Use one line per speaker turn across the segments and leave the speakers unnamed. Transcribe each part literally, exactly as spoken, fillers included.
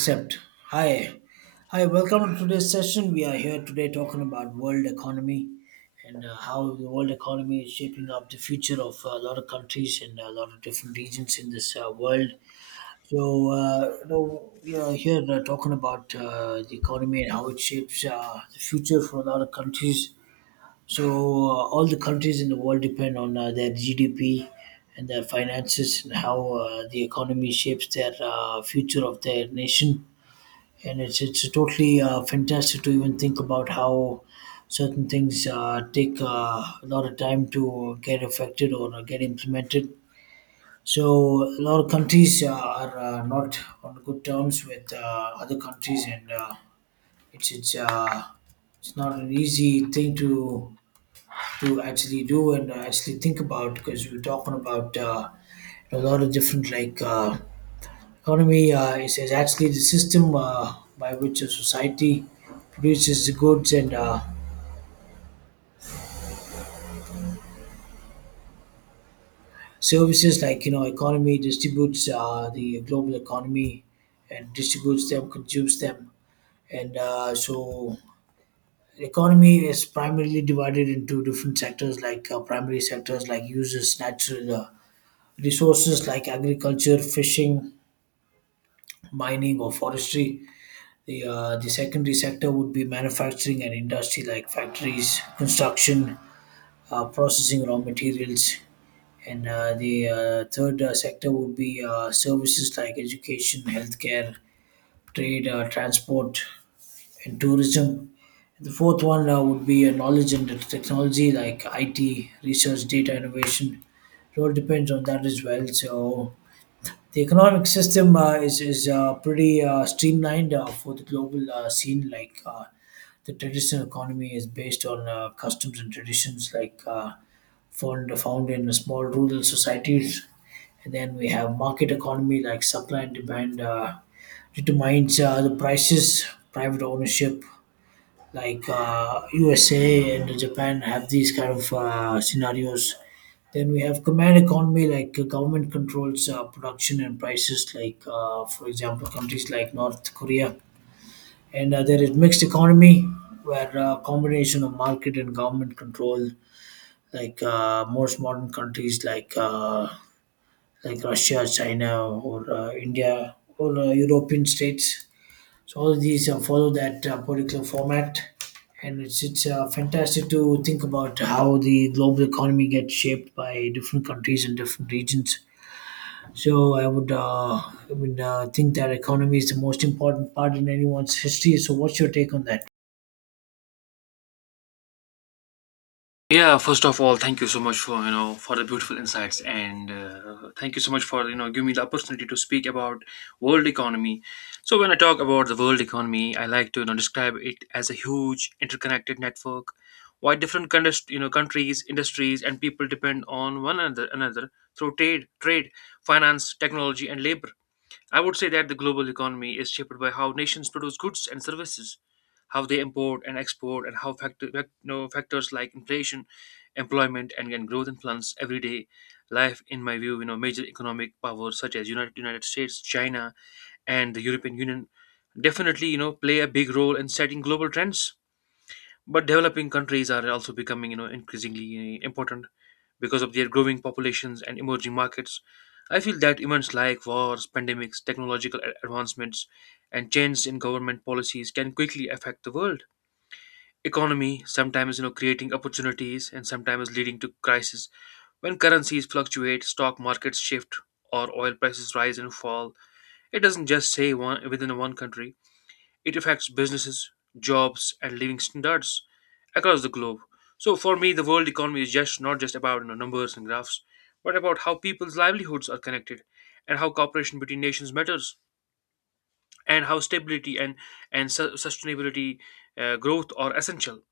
Except, hi, hi, welcome to today's session. We are here today talking about world economy and uh, how the world economy is shaping up the future of a lot of countries and a lot of different regions in this uh, world. So, uh, you know, we are here uh, talking about uh, the economy and how it shapes uh, the future for a lot of countries. So, uh, all the countries in the world depend on uh, their G D P and their finances and how uh, the economy shapes their uh, future of their nation, and it's it's totally uh, fantastic to even think about how certain things uh, take uh, a lot of time to get affected or uh, get implemented. So a lot of countries uh, are uh, not on good terms with uh, other countries, and uh, it's it's uh, it's not an easy thing to to actually do and uh, actually think about, because we're talking about uh, a lot of different like. Uh, Economy uh, is, is actually the system uh, by which a society produces the goods and uh, services. Like you know, economy distributes uh, the global economy and distributes them, consumes them, and uh, so economy is primarily divided into different sectors, like uh, primary sectors like uses natural uh, resources like agriculture, fishing, mining, or forestry. The, uh, the secondary sector would be manufacturing and industry, like factories, construction, uh, processing raw materials. And uh, the uh, third uh, sector would be uh, services, like education, healthcare, trade, uh, transport, and tourism. The fourth one uh, would be uh, knowledge and technology, like I T, research, data innovation. It all depends on that as well. So, the economic system uh, is is uh, pretty uh, streamlined uh, for the global uh, scene. Like uh, the traditional economy is based on uh, customs and traditions, like uh, found found in small rural societies. And then we have market economy, like supply and demand uh, determines uh, the prices, private ownership, like uh, U S A and Japan have these kind of uh, scenarios. Then we have command economy, like uh, government controls uh, production and prices, like uh, for example, countries like North Korea. And uh, there is mixed economy, where uh, combination of market and government control, like uh, most modern countries like uh, like Russia, China, or uh, India, or uh, European states. So all these uh, follow that uh, particular format, and it's it's uh, fantastic to think about how the global economy gets shaped by different countries and different regions. So I would uh, I would uh, think that economy is the most important part in anyone's history. So what's your take on that?
Yeah, first of all, thank you so much for you know for the beautiful insights, and uh, thank you so much for you know giving me the opportunity to speak about world economy. So when I talk about the world economy, I like to you know describe it as a huge interconnected network, why different countries, you know countries, industries, and people depend on one another another through trade, trade, finance, technology, and labor. I would say that the global economy is shaped by how nations produce goods and services, how they import and export, and how factor, fact, you know, factors like inflation, employment, and, and growth influence everyday life. In my view, you know, major economic powers such as United United States, China, and the European Union definitely you know play a big role in setting global trends. But developing countries are also becoming, you know, increasingly important because of their growing populations and emerging markets. I feel that events like wars, pandemics, technological a- advancements, and changes in government policies can quickly affect the world economy. Sometimes, you know, creating opportunities and sometimes leading to crisis. When currencies fluctuate, stock markets shift, or oil prices rise and fall, it doesn't just say one within one country. It affects businesses, jobs, and living standards across the globe. So for me, the world economy is just not just about you know, numbers and graphs, but about how people's livelihoods are connected, and how cooperation between nations matters, and how stability and and su- sustainability uh, growth are essential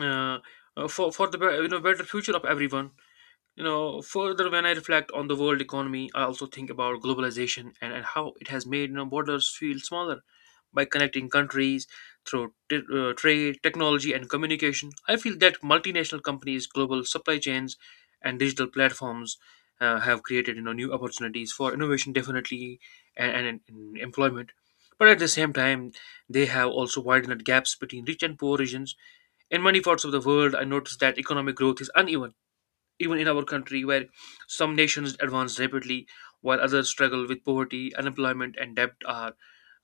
uh, uh, for for the be- you know better future of everyone. You know, further, when I reflect on the world economy, I also think about globalization and, and how it has made you know, borders feel smaller by connecting countries through t- uh, trade, technology, and communication. I feel that multinational companies, global supply chains, and digital platforms uh, have created you know new opportunities for innovation, definitely, and, and, and employment. But at the same time, they have also widened gaps between rich and poor regions. In many parts of the world, I noticed that economic growth is uneven even in our country, where some nations advance rapidly while others struggle with poverty, unemployment, and debt, are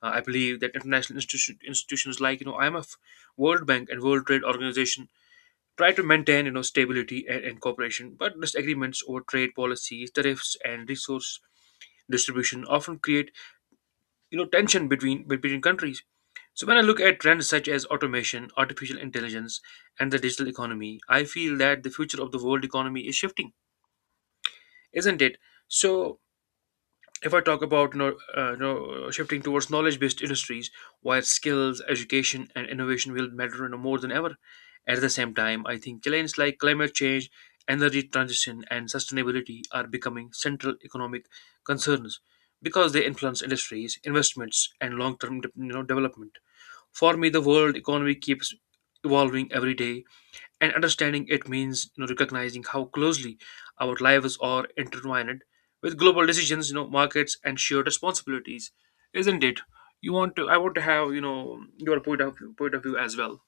uh, I believe that international institution, institutions like you know I M F, World Bank, and World Trade Organization try to maintain you know stability and, and cooperation. But disagreements over trade policies, tariffs, and resource distribution often create you know tension between between countries. So when I look at trends such as automation, artificial intelligence, and the digital economy, I feel that the future of the world economy is shifting, isn't it? So if I talk about you know, uh, you know shifting towards knowledge-based industries, where skills, education, and innovation will matter you know, more than ever. At the same time, I think challenges like climate change, energy transition, and sustainability are becoming central economic concerns because they influence industries, investments, and long-term de- you know, development. For me, the world economy keeps evolving every day, and understanding it means you know recognizing how closely our lives are intertwined with global decisions, you know markets and shared responsibilities, isn't it? You want to, i want to have you know your point of point of view as well.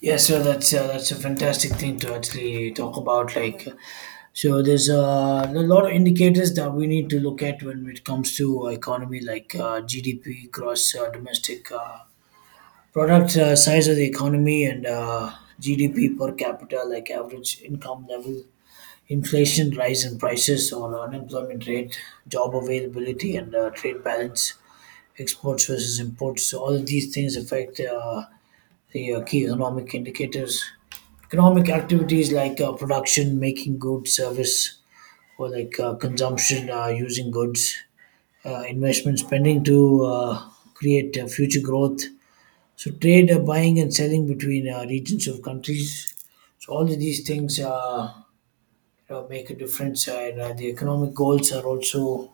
Yes, sir. That's uh, that's a fantastic thing to actually talk about. Like, so there's uh, a lot of indicators that we need to look at when it comes to economy, like uh, G D P, gross uh, domestic uh, product, uh, size of the economy, and uh, G D P per capita, like average income level, inflation, rise in prices, or unemployment rate, job availability, and uh, trade balance, exports versus imports. So all of these things affect uh, the uh, key economic indicators. Economic activities like uh, production, making goods, service, or like uh, consumption, uh, using goods, uh, investment, spending to uh, create uh, future growth, so trade, uh, buying and selling between uh, regions of countries. So all of these things, uh, you know, make a difference, uh, and uh, the economic goals are also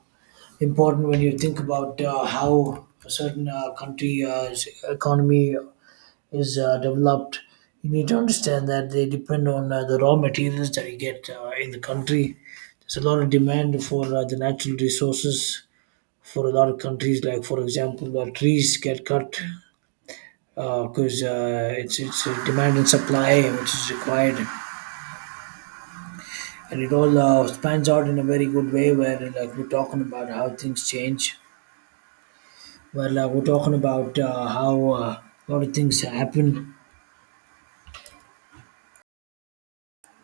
important when you think about uh, how a certain uh, country's economy is uh, developed. You need to understand that they depend on uh, the raw materials that you get uh, in the country. There's a lot of demand for uh, the natural resources for a lot of countries. Like for example, uh, trees get cut because uh, it's it's a demand and supply which is required, and it all uh, spans out in a very good way. Where uh, like we're talking about how things change, well, uh, we're talking about uh, how uh, a lot of things happen.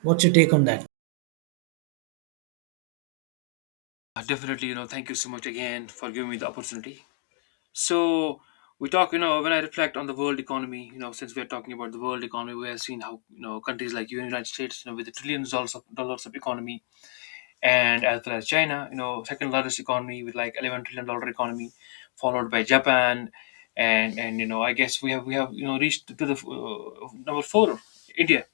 What's your take on that?
Uh, definitely, you know thank you so much again for giving me the opportunity. So we talk, you know when I reflect on the world economy, you know, since we're talking about the world economy, we have seen how, you know, countries like you and United States, you know, with the trillions dollars of dollars of economy, and as well as China, you know, second largest economy with like eleven trillion dollar economy, followed by Japan, and and you know, I guess we have we have you know reached to the uh, number four, India,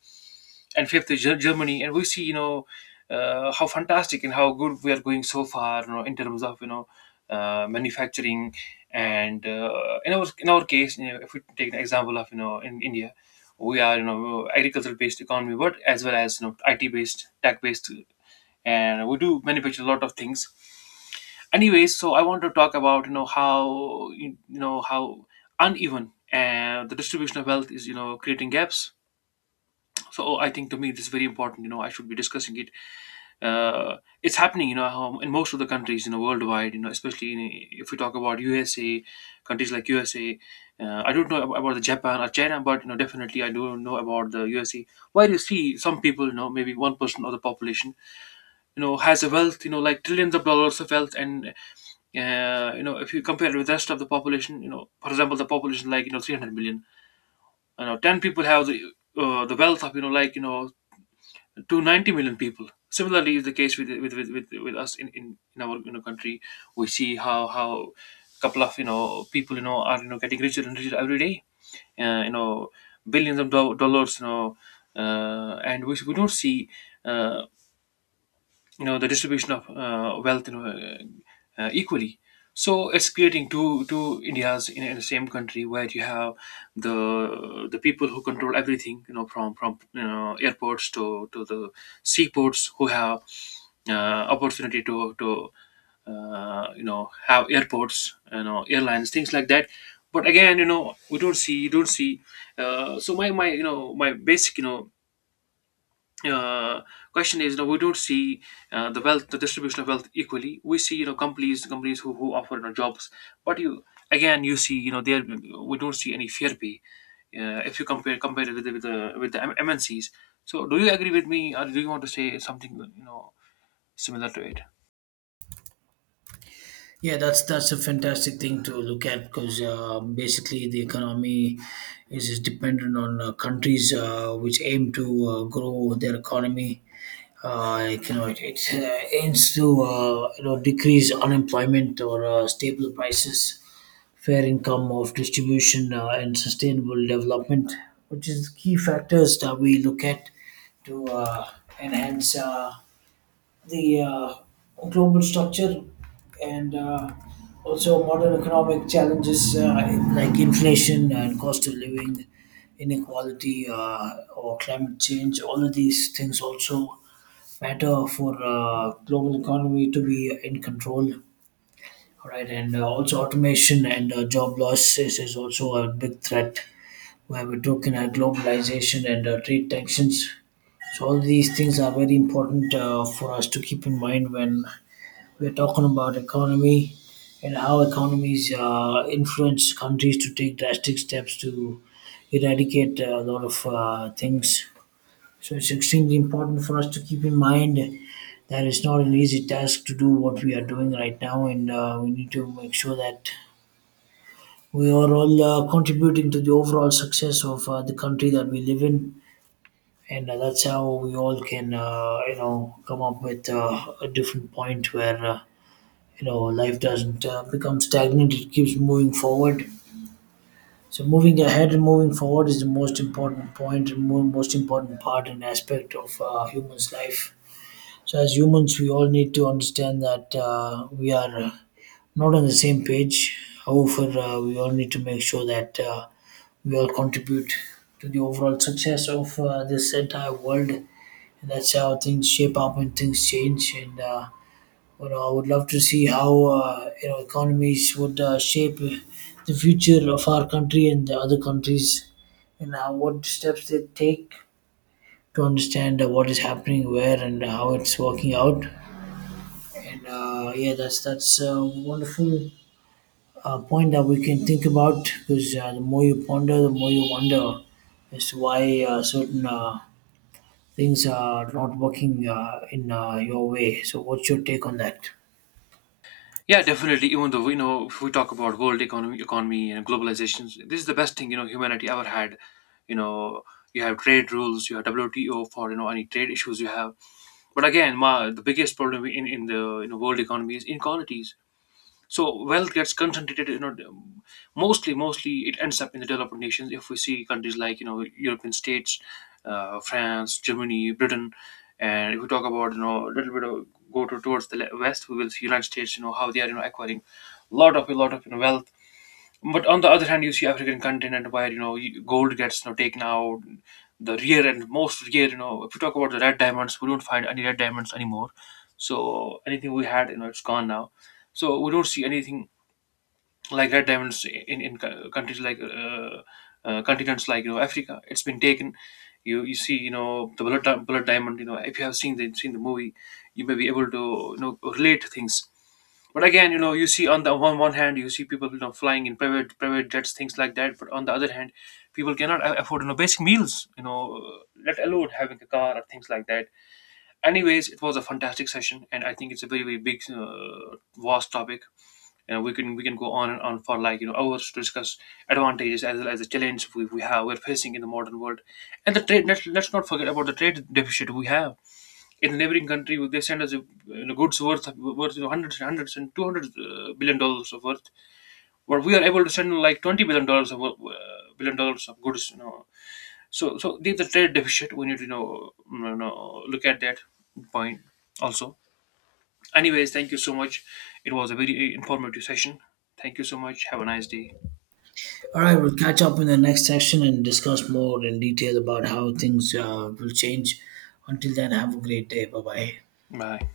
and fifth is Ger- Germany, and we see, you know, uh, how fantastic and how good we are going so far, you know, in terms of, you know uh, manufacturing, and uh, in our in our case, you know, if we take an example of, you know, in India. We are, you know, agricultural-based economy, but as well as, you know, I T-based, tech-based, and we do manufacture a lot of things anyway. So I want to talk about, you know, how you, you know, how uneven and the distribution of wealth is, you know, creating gaps. So oh, I think to me this is very important, you know, I should be discussing it. uh, it's happening, you know, how in most of the countries, you know, worldwide, you know, especially in, if we talk about USA, countries like USA, uh, I don't know ab- about the Japan or China, but you know, definitely I do know about the USA, where you see some people, you know, maybe one percent of the population, you know, has a wealth, you know, like trillions of dollars of wealth. And uh, you know, if you compare it with the rest of the population, you know, for example, the population like, you know, three hundred million, you know, ten people have the, uh, the wealth of, you know, like, you know, two hundred ninety million people. Similarly is the case with with with, with, with us in, in in our, you know, country. We see how how couple of, you know, people, you know, are, you know, getting richer and richer every day. Uh, you know, billions of do- dollars, you know. Uh, and we, we don't see, uh, you know, the distribution of, uh, wealth, you know, uh, uh, equally. So it's creating two two Indias in, in the same country, where you have the the people who control everything, you know, from from you know, airports to to the seaports, who have uh, opportunity to to uh, you know, have airports, you know, airlines, things like that. But again, you know, we don't see, you don't see. Uh, so my my you know, my basic, you know, uh, question is, you know, we don't see, uh, the wealth, the distribution of wealth equally. We see, you know, companies, companies who, who offer, you know, jobs, but you again, you see, you know, there we don't see any fair pay, uh, if you compare compare it with the, with the with the M- MNCs. So, do you agree with me, or do you want to say something, you know, similar to it?
Yeah, that's that's a fantastic thing to look at, because uh, basically the economy is, is dependent on uh, countries uh, which aim to uh, grow their economy. Uh, you know, it, it uh, aims to, uh, you know decrease unemployment or uh, stable prices, fair income of distribution, uh, and sustainable development, which is key factors that we look at to uh, enhance uh, the uh, global structure, and uh, also modern economic challenges uh, like inflation and cost of living, inequality, uh, or climate change. All of these things also matter for uh, global economy to be in control. All right, and uh, also automation and uh, job losses is also a big threat. Where we're talking at globalization and uh, trade tensions. So all these things are very important uh, for us to keep in mind when we're talking about economy and how economies uh, influence countries to take drastic steps to eradicate uh, a lot of uh, things. So it's extremely important for us to keep in mind that it's not an easy task to do what we are doing right now, and uh, we need to make sure that we are all uh, contributing to the overall success of uh, the country that we live in, and uh, that's how we all can, uh, you know, come up with uh, a different point where, uh, you know life doesn't uh, become stagnant; it keeps moving forward. So moving ahead and moving forward is the most important point and mo- most important part and aspect of uh, human's life. So as humans, we all need to understand that uh, we are uh, not on the same page. However, uh, we all need to make sure that uh, we all contribute to the overall success of uh, this entire world. And that's how things shape up and things change. And uh, you know, I would love to see how, uh, you know economies would uh, shape the future of our country and the other countries, and uh, what steps they take to understand uh, what is happening where and how it's working out. And uh, yeah, that's that's a wonderful uh, point that we can think about, because uh, the more you ponder, the more you wonder as to why uh, certain uh, things are not working uh, in uh, your way. So, what's your take on that?
Yeah, definitely. Even though we know, if we talk about world economy, economy and globalization, this is the best thing, you know, humanity ever had. You know, you have trade rules, you have W T O for, you know, any trade issues you have. But again, ma, the biggest problem in, in the, you know, world economy is inequalities. So wealth gets concentrated, you know, mostly mostly it ends up in the developed nations. If we see countries like, you know, European states, uh, France, Germany, Britain, and if we talk about, you know, a little bit of, go to, towards the le- west, we will see United States. You know how they are, you know, acquiring lot of a lot of, you know, wealth. But on the other hand, you see African continent where, you know, you- gold gets, you know, taken out, the rare and most rare. You know, if you talk about the red diamonds, we don't find any red diamonds anymore. So anything we had, you know, it's gone now. So we don't see anything like red diamonds in in co- countries like uh, uh, continents like, you know, Africa. It's been taken. You you see, you know, the blood blood diamond. You know, if you have seen the seen the movie, you may be able to, you know, relate things. But again, you know, you see on the one one hand, you see people, you know, flying in private private jets, things like that. But on the other hand, people cannot a- afford, you know, basic meals, you know, let alone having a car or things like that. Anyways, it was a fantastic session, and I think it's a very very big, uh, vast topic, and we can we can go on and on for like, you know, hours to discuss advantages as well as the challenges we, we have, we're facing in the modern world, and the trade. Let's, let's not forget about the trade deficit we have in the neighboring country. They send us, uh, you know, goods worth worth you know, hundreds and hundreds and two hundred uh, billion dollars of worth. But we are able to send like twenty billion dollars of, uh, billion dollars of goods. You know, so so there's a trade deficit. We need to, you know, you know look at that point also. Anyways, thank you so much. It was a very informative session. Thank you so much. Have a nice day.
All right, we'll catch up in the next section and discuss more in detail about how things uh, will change. Until then, have a great day. Bye bye.
Bye.